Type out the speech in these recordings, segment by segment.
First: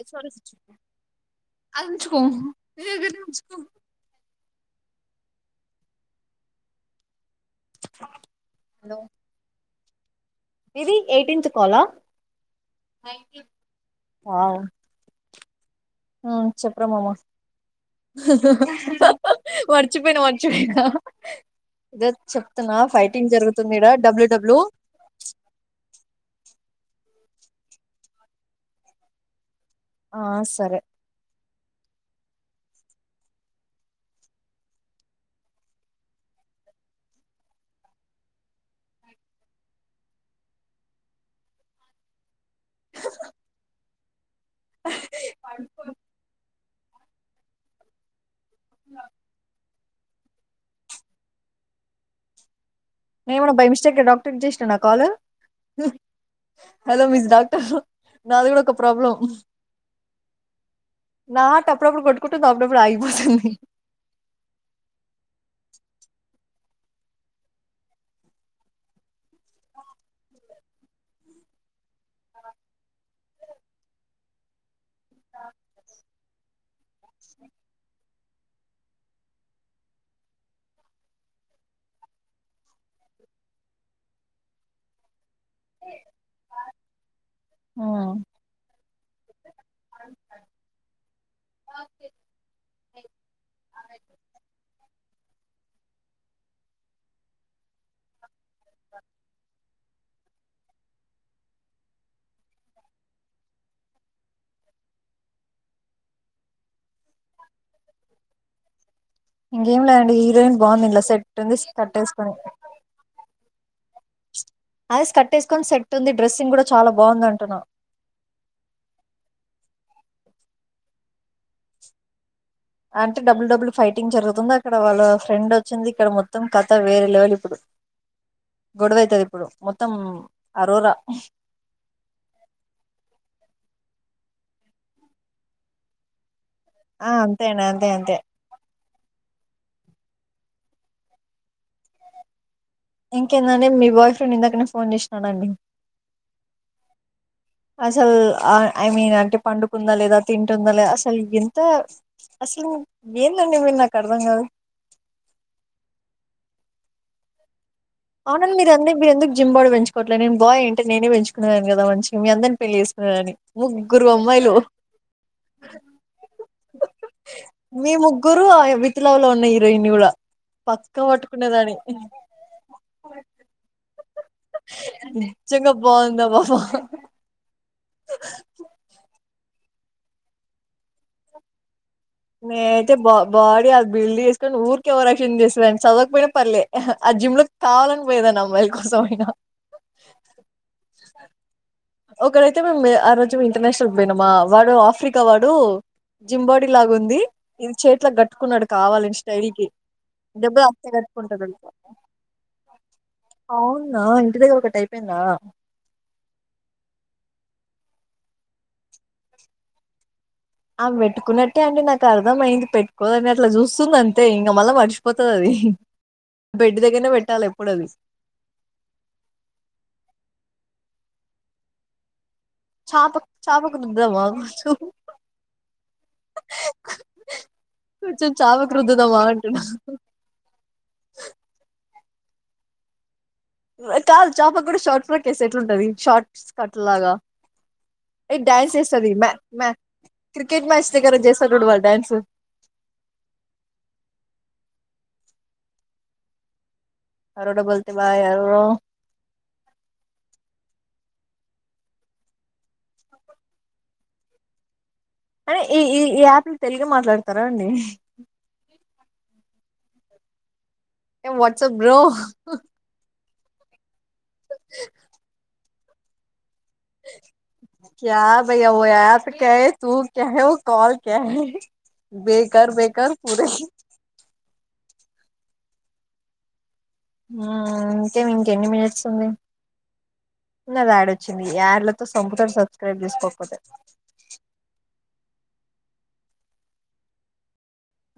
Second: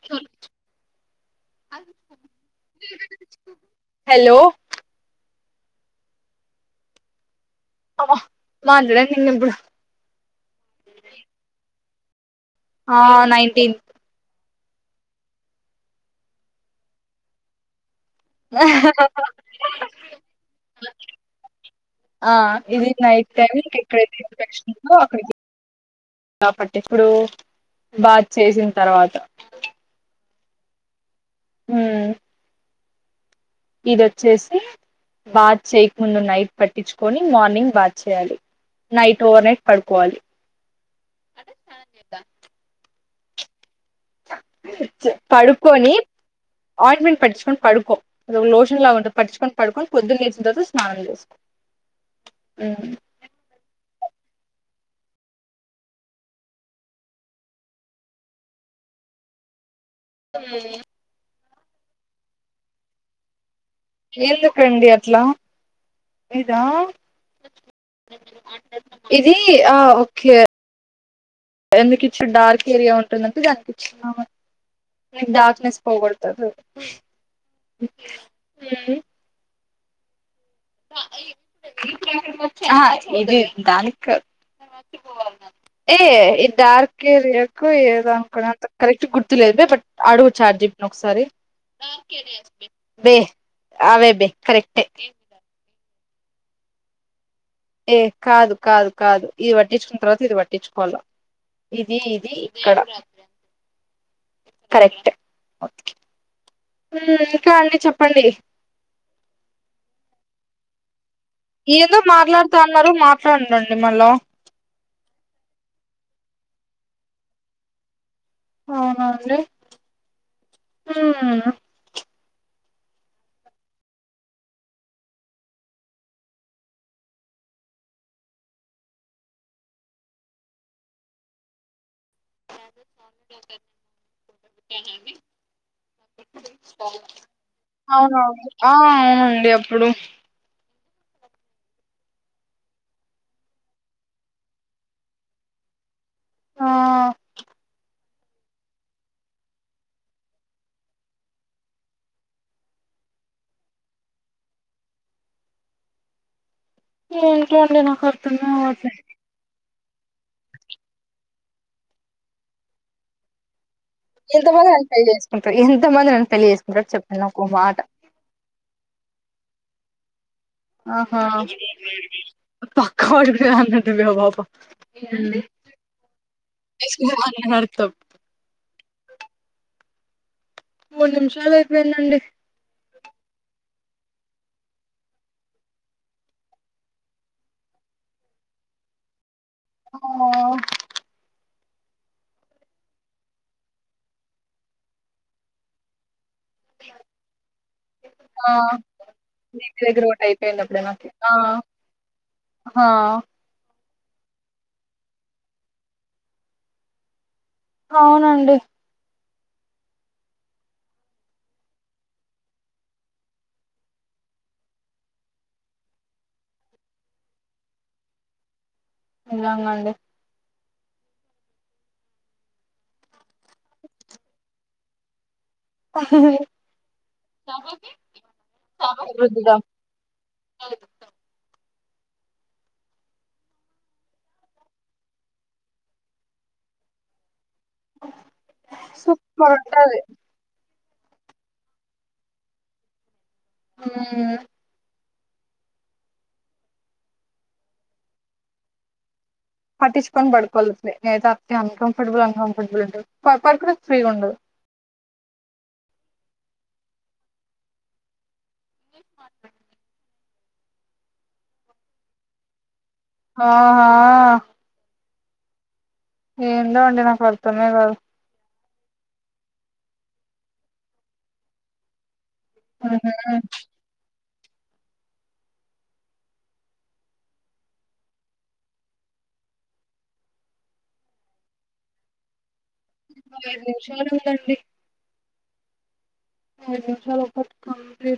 HODs [unintelligible] అంచ్ కోహు నీ దగ్గరే ఉంచుకో హలో అవ్వ బాందిలే నిక్ ఇబ్బుడు ఇది ఎయిట్టింత్ కాల్ ఆ ఆ నైన్టీన్త్ ఆ చప్రా మామ మర్చిపోయినా మర్చిపోయినా ఇదో ఆ చెప్తున్నా ఇది నైట్ ఫైటింగ్ టైమ్ జరుగుతుంది నీకు ఇడ ఎక్కడితే డబ్ల్యూ డబ్ల్యూ ఇన్ఫెక్షన్ ఉంటుందో అక్కడికి బా పట్టించ్కుడూ బాత్ చేసిన్ తరవాత ఆ సరే మా ఇదొచ్చేసి బాత్ చేయ్క్ ముందు నైట్ పట్టిచ్కొని మార్నింగ్ బాత్ చేయాలి నైట్ ఓవర్ నైట్ పడుకోవాలి పడుకోని ఆయింట్మెంట్ పట్టిచ్కోన్ పడుకో అది ఒగ లోషన్ లాగ్ ఉంటది పట్టిచ్ కొన్ పడుకొ పొద్దున్ లేేచిన్ తర్వాత స్నానం జెస్కో ఉమ్ నీన్ గున బై మిస్టేక్ అయి డాక్టర్క్ జెష్ననా కాల్ హలో మిస్ డాక్టర్ నాది గుడా ఒక ప్రాబ్లం ఉమ్ నా హార్ట్ అప్పుడప్పుడు కొట్టుకుంటుంది అప్పుడప్పుడు ఆగిపోతుంది ఎందుకండి అట్లా ఇదా ఇది ఆ ఒక్కే ఎందుకు ఇచ్చిండు డార్క్ ఏరియా ఉంటుందంటే దానికి ఇచ్చిండు డార్క్నెస్ పోగొడ తదని ఉహు ఆ ఇది దానికాదు ఏఇది డార్క్ ఏరియాకో ఏదో అనుకున్నంత కరెక్ట్ గుర్తులేదు బట్ అడుగు చాట్ దింపనా ఒకసారి వే ఆ వే కరెక్టే ఏ కాదు కాదు కాదు ఇది పట్టించుక్ తర్వాత ఇది పట్టించుకోవాల ఇది ఇది ఇక్కడ కరెక్టే ఓకే ఉమ్ ఇంకా అండి చెప్పండి బావుంది ఇందుల సెట్ ఉంది ఏందో కట్టేసుకొని మాట్లాడుతా అన్నారు మాట్లాడండి మళ్ళ అదే స్కర్ట్ ఎస్కొని సెట్ ఉంది డ్రెస్సింగ్ కూడా చాలా బాగుంది అంటున్నా అవునా అండి హూ అంటే డబుల్ డబుల్ ఫైటింగ్ జరుగుతుందా అక్కడ వాళ్ళ ఫ్రెండ్ వచ్చింది ఇక్కడ మొత్తం కథ వేరే లెవెల్ ఇప్పుడు గొడవ అయితది ఇప్పుడు మొత్తం అరోరా ఆ అంతేండి అంతే అంతే అవునా ఆ అవునండి అప్పుడు ఇంకేందండి మీ బాయ్ ఫ్రెండ్ ఇందాకనే ఫోన్ చేసినాడండి ఆ అసలు ఐ మీన్ అంటే పండుకుందా లేదా తింటుందా లేదా అసలికి ఎంత అసలు ఏందండి మీరు నాకు అర్థం కాదు ఏంటో అండి నాకు అర్థమే అవునండి మీరు అవ్వట్లే ఎందుకు మీరు ఎందుకు జిమ్ బాడీ పెంచు కోట్లే నేను బాయ్ అయ్యుంటే నేనే పెంచుకునేదాన్ని కదా మంచిగ మీ అందరిని పెళ్లి చేసుకునేదాన్ని ముగ్గురు అమ్మాయిలు ఎంతమందినని పెళ్లి చేసుకుంటవ్ ఎంత మందినని పెళ్లి చేసుకుంటావ్ మీ ముగ్గురు విత్ లవ్లో ఉన్న హీరోయిన్ని కూడా పక్క ఆహ పట్టుకునేదాన్ని పక్క [unintelligible] నిజంగ బాగుందబ్బ అర్థం మూడు నిమిషాలు అయిపోయిందండి అ బ బాడీ అది బిల్డ్ చేసుకొని ఊరికే ఓవర్ యాక్షన్ చేస్తదండి చదవకపోయినా పర్లే ఆ జిమ్ లో కావా పోయేదాన్నీ అమ్మాయిల కోసం అయినా ఆ ఒకడైతే మేము ఆ రోజు ఇంటర్నేషనల్ కి పోయినామా వాడు ఆఫ్రికా వాడు జింబాడీ లాగా ఉంది ఇది చేతులకు ఆ! గట్టుకున్నడు కావాలని స్టైల్ కి ఇంటి దగ్గర ఒకటి దెబ్బ అయిపోయింది తాకితే కట్టుకుంటరు చూడు ఇట్ల హా నా ఇంటి దగ్గర ఒకటి అయిపోయింద. అవునండి ఆమే పెట్టుకున్నట్టే అండి నాకు అర్థం అయింది పెట్టుకోదు అని అట్లా చూస్తుంది అంతే ఇంక మళ్ళీ మర్చిపోతది అది బెడ్ దగ్గరనే పెట్టాలి ఎప్పుడు అది నిజంగండి చాప చాపక్ రుద్దుదాం ఆగు ఫస్టు కొంచెం చాపకు రుద్దుదామా అంటున్న చూద్దాం. కాదు చాపకు కూడా షార్ట్ ఫిట్లు ఏస్తే ఎట్లుంటది షార్ట్ స్కర్ట్లాగా ఇది డ్యాన్స్ ఎస్తది మ సూపర్ మ ఉంటది క్రికెట్ మ్యాచ్ కాడ చేస్తరు చూడు వాళ్ళు డ్యాన్స్ ఉమ్ అరోడ బోల్తే భాయ్ అరోరో పటించుకొని పడుకోలె నేనయితే అట్నే అన్ కంఫర్టబుల్ అన్ కంఫర్టబుల్ ఉంటుంది, ప పడుకునేటప్పుడు ఫ్రీగా ఉండదు. ఈ ఈ యాపిలో తెలగే మాట్లాడతరా అండి? ఏం వట్సప్ బ్రో ఆహా ఏందో అండి నాకు అర్థమే కాదు. క్యా భయ్యా ఓ యాప్ క్యా హై, తూ క్యా హై, వో కాల్ క్యా హై. బేకార్ బేకార్ మ్మ్. పూరే ఉమ్ ఇంకేం ఇంకెన్ని మినిట్స్ ఉంది? నా దాడి వచ్చింది ఆడ్తో సంపుటం సబ్క్రైబ్ చేసుకోకపోతే ఐదు నిమిషాలు ఏడు నిమిషాలు ఒక్కటి.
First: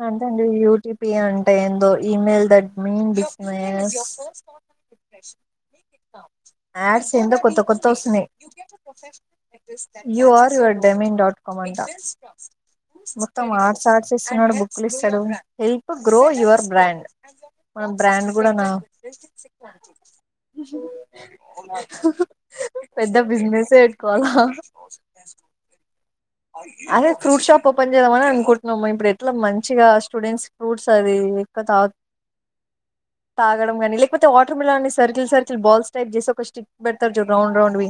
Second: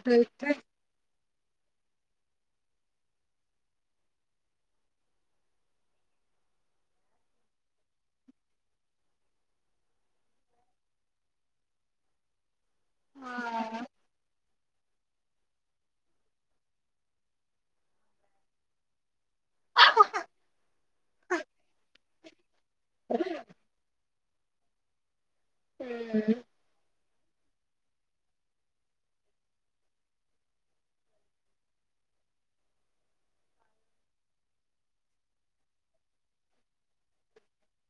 అంతేండి యూటీపి అం టే ఏందో మెయిల్ దట్ మీన్స్ ఆడ్స్ ఏందో కొత్త కొత్త వస్తున్నయ్. You are your డెమిన్ dot com అంట ఆ మొత్తం ఆర్ట్స్ ఆర్ట్స్ ఇస్తున్నాడు బుక్కులు ఇస్తడు, హెల్ప్ గ్రో యువర్ బ్రాండ్. మన బ్రాండ్ కూడా నా పెద్ద బిజినెసే పెట్టుకోవాలా మ్మ్. అదే ఫ్రూట్ షాప్ ఓపెన్ చేద్దామని అనుకుంటున్నము, ఇప్పుడు ఎట్లా మంచిగా స్టూడెంట్స్ ఫ్రూట్స్ అది ఎక్కువ తాగ్ తాగడం గని లేకపోతే వాటర్ మిలాన్ని సర్కిల్ సర్కిల్ బాల్స్ టైప్ చేసి, ఒక స్టిక్ పెడతారు చూడు రౌండ్ రౌండ్ వి.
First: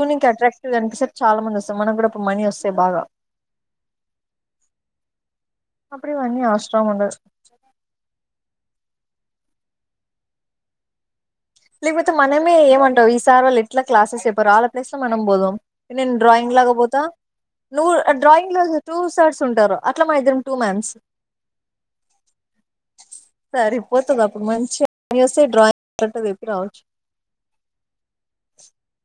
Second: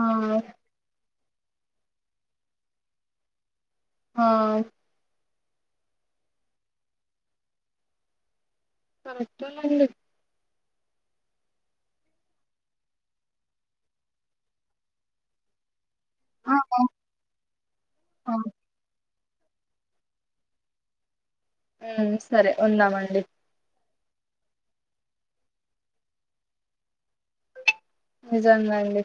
ఆ అట్రాక్టివ్గానిపిస్తది, చాలా మంది వస్తురు, మనకు కూడా అప్పుడు మనీ వస్తయి బాగా. ఆ అప్పుడు ఇవన్నీ అవసరం ఉండదు. [unintelligible] లేకపోతే మనమే ఏమంటావు ఈసారోళ్ళు ఎట్లా క్లాసెస్ చెప్పరు, ఆళ్ళ ప్లేస్ల మనం పోదాం. ఇన్ ఆ డ్రయింగ్ లాగ ఆ బోతా, నువ్ఆ ఆ. డ్రయింగ్ లాగ్ టూ సర్డ్స్ టారు అట్ల మన ఇద్దరం టూ మాన్స్ ఉమ్ సరే ఉందామండి. పోతదిప్పుడు మంచిగా మని వస్తయి, డ్రాయింగ్ గంట చెప్పి రావచ్చు. నిజంగ అండి.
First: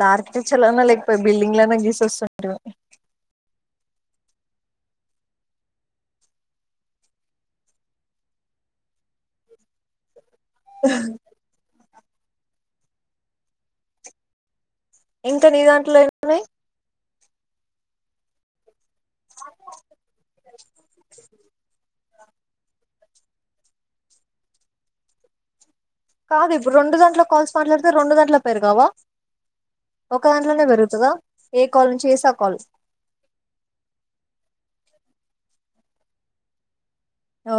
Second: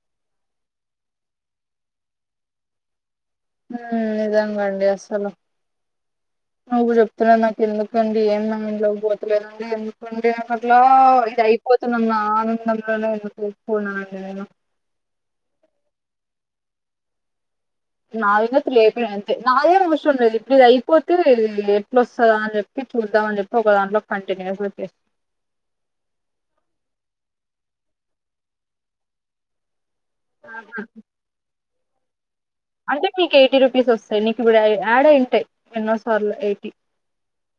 లార్కిటెక్చర్ అన్నా లేకపోతే బిల్డింగ్ లన్నా గీసి వస్తుంటిమి. ఉమ్ నిజంగ అండి అస్సలు. నువ్వు చెప్తున్నా నాకు ఎందుకండి, ఏం మైండ్ లోకి పోతలేదండి ఎందుకండి? అట్లా ఇది అయిపోతనన్న ఆనందంలోనే తీసుకున్నానండి నేను. ఇంక నీ దాంట్లో ఎన్ని ఉన్నయ్? నాయనే తి లేపిన అంతె, నాది కూడా ఏం అవసరం లేదు ఇప్పుడు ఇది అయిపోతే అట్ వస్తదా అని చెప్పి, చూద్దాం అని చెప్పి ఒక దాంట్లో కంటిన్యూస్గా చెప్ కాదు ఇప్పుడు రెండు గంటల కాల్స్ మాట్లాడితే, రెండు గంటల పెరిగవా ఒక దాంట్లోనే పెరుగుతదా, ఏ కలో నుంచి చేసా అంటే మీకేయిటీ రూపీస్ వస్తాయి, నీకు గుడ యాడ్ ఉంటయి, ఎన్నోసార్లు ఎయిటీ ఓ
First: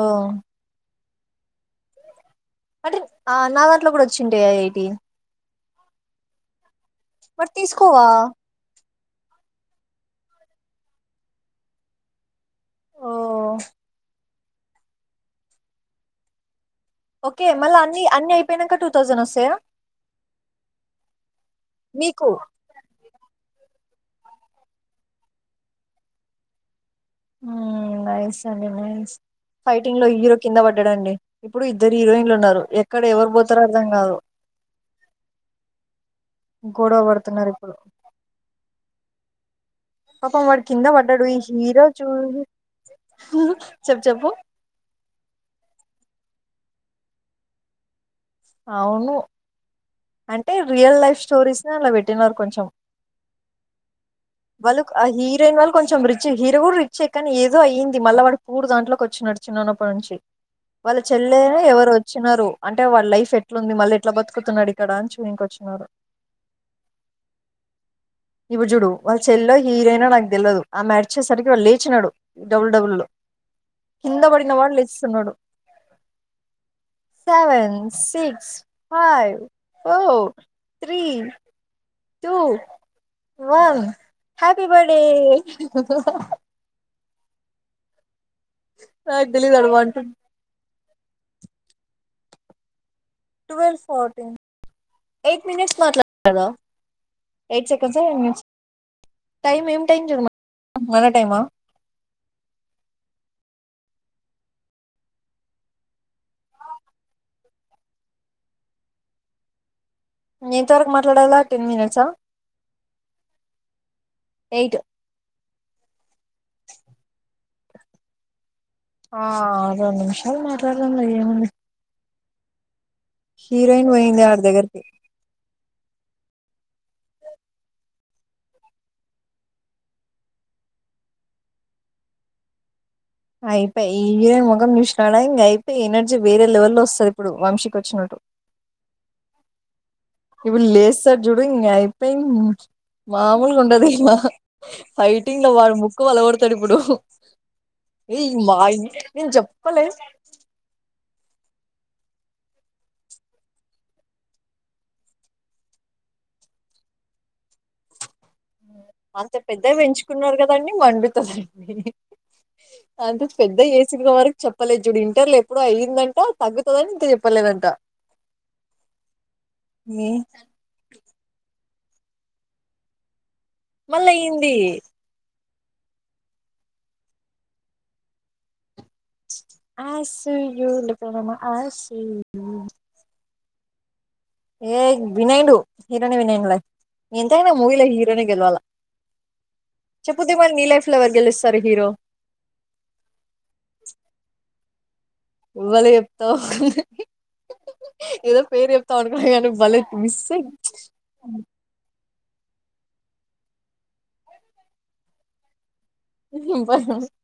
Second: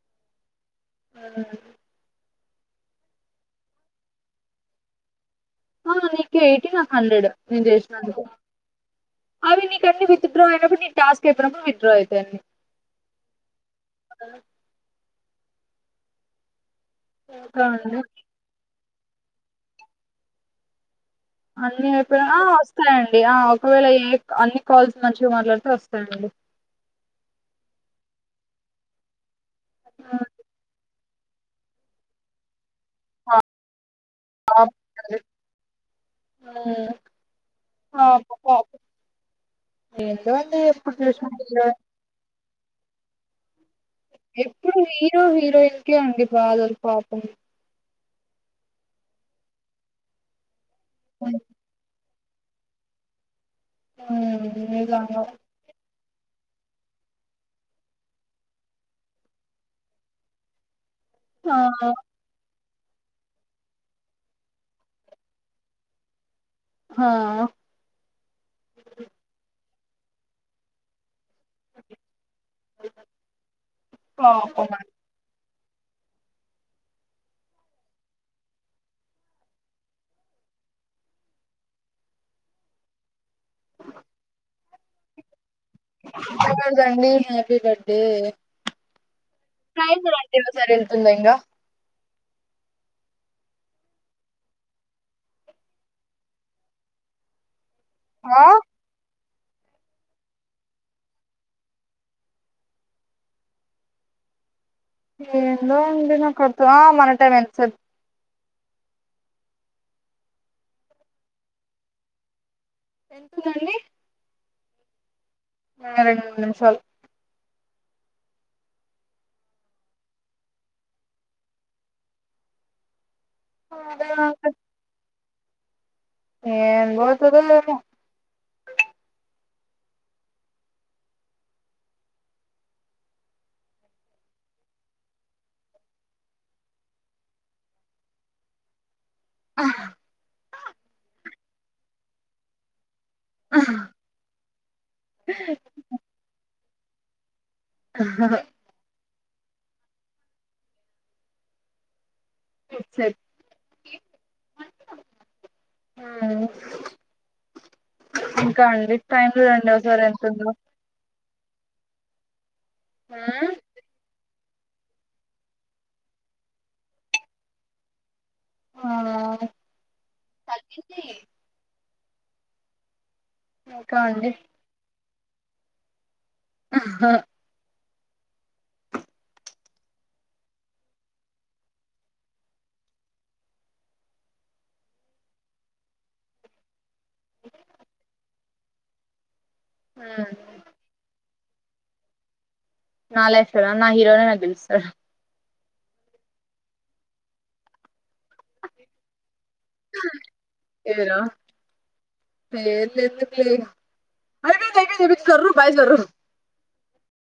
ఆ అంటే ఆ నా దాంట్లో కూడా వచ్చింటయ, ఆ ఎయిటి ఆ నీకు ఎయిటీ నాకు హండ్రెడ్, మరి నేను తీసుకోవా చేసినందుకు అవి నీకన్ని విత్డ్రా అయినప్పుడు, నీకు టాస్క్ అయిపోయినప్పుడు విత్డ్రా అయితయన్ని. ఓ ఆ ఓకే ఇంకా మళ్ళీ అండి అన్ని అన్ని అయిపోయినాక టూ థౌసండ్ వస్తాయా అన్ని ఎప్పుడు మీకు ఆ వస్తాయండి ఆ ఒకవేళ ఏ అన్ని కాల్స్ మంచిగా మాట్లాడిత వస్తాయండి నైస్ అండి నైస్ ఫైటింగ్ లో ఉమ్, హీరో కింద పడ్డాడండి ఇప్పుడు ఇద్దరు హీరోయిన్లు ఉన్నారు ఎక్కడ ఎవరు పోతారో అర్థం కాదు [unintelligible] ఉమ్, గొడవ పడుతున్నారు ఇప్పుడు పాప పాప ఏందో పాపం అండి వాడకింద ఎప్పుడు పడదు చూసిన ఈ హీరో చూడ్ ఎప్పుడు హీరో హీరోయిన్కే అండి బాధలు పాపం అవును అంటే రియల్ లైఫ్ ఉమ్, స్టోరీస్ అలా పెట్ నారు వాళ కొంచెం వాళ్ళు నిజంగా హీరోయిన్ వాళ్ళు కొంచెం రిచ్ హీరో కూడా రిచ్ ఆ కానీ ఏదో అయ్యింది మళ్ళ వాడు పూర్ దాంట్లోకి వచ్చిన నడుచున్నన్నప్పటి నుంచి వాళ్ళ ఆ చెల్లెనా ఎవరు వచ్చినారు అంటే వాళ్ళ లైఫ్ చె ఎట్లుంది మళ్ళీ ఎట్లా బతుకుతున్నాడు ఇక్కడ అని చూ ఇక వచ్చినన్నారు ఆ ఇప్పుడు చుడు వాళ్ళ చెల్లల్లో హీరోయినా నాకు తెలియదు ఆ మ్యాడ్ వచ్చేసరికి వాళ్డు లేచినాడు డబ్లూడబ్లూ లో కింద పడిన పాపం వాడు లేచిస్తున్నాడు seven six five four three two one happy birthday [unintelligible] happy birthday వాడికి తెలియదా అందంగా ట్వెల్వ్ ఫోర్టీన్ ఎయిట్ మినిట్స్ట్లాడతా ఎయిట్ సె ఆ [unintelligible] టైం ఏం టైం చదు మన టైమా ఏందో అండి నాక్ అర్ద్ మన టైం ఎంత స ఇంతవరకు మాట్లాడాలా టెన్ మినిట్సా ఆ ఎందులోండి ఎయిట్ రెండు నిమిషాలు ఆ రెండు నిమిషాలు మాట్లాదం లే ఏముంది హీరోయిన్ అదే పోయింది అడి దగరకి ఏ పోతాదో ఏమో అయిపోయి హీరోయన్ ముఖం చూసునాడా ఇంక అయిపోయి ఎనర్జీ వేరే లెవెల్ లో వస్తుంది ఇప్పుడు వంశీకి వచ్చినట్టు ఆ జుడుంగ అయిపోయి మామూలుగా ఉండదు ఇంగ ఫైటింగ్ లో వాడు ముక్కు పగలాగోడతాడు ఇప్పుడు ఏ మా ఇ నేను చెప్పలే [unintelligible] ఆ అంత పెద్దవి పెంచుకున్నారు కదండి వండుతుంది అంత పెద్ద ఆ చేసంది వరకు చెప్ప చెప్పలేదు చుడు ఇంటర్లో ఎప్పుడో అయ్యిందంట తగ్గుతుందని ఇంత చెప్పలేదంట మీ ఇంకా మళ్ళ అండి ఏంది ఆహా ఆసియులెక్కమమా ఆసియు ఏ విన్నైడు హీరోని విన్నైడలే ఎంతనా మూవీలో హీరోనే గెలవాల చెప్పు దివాన్ నీలైఫ్ లో ఎవర్ గెలుస్తారు హీరో నా లైఫ్ లోన నా హీరోనే నాక్ గెలుస్తారు ఎవ్వలి జేప్తవ్ ఏదో పేరు జెప్తావను కున్న గాని భలే మిసింగ్ ఏరా పేర్లు ఎందుకులే ఇగ అయిపోయింది అయిపోయింది జర్రు బాయ్ జర్రు బ [inaudible]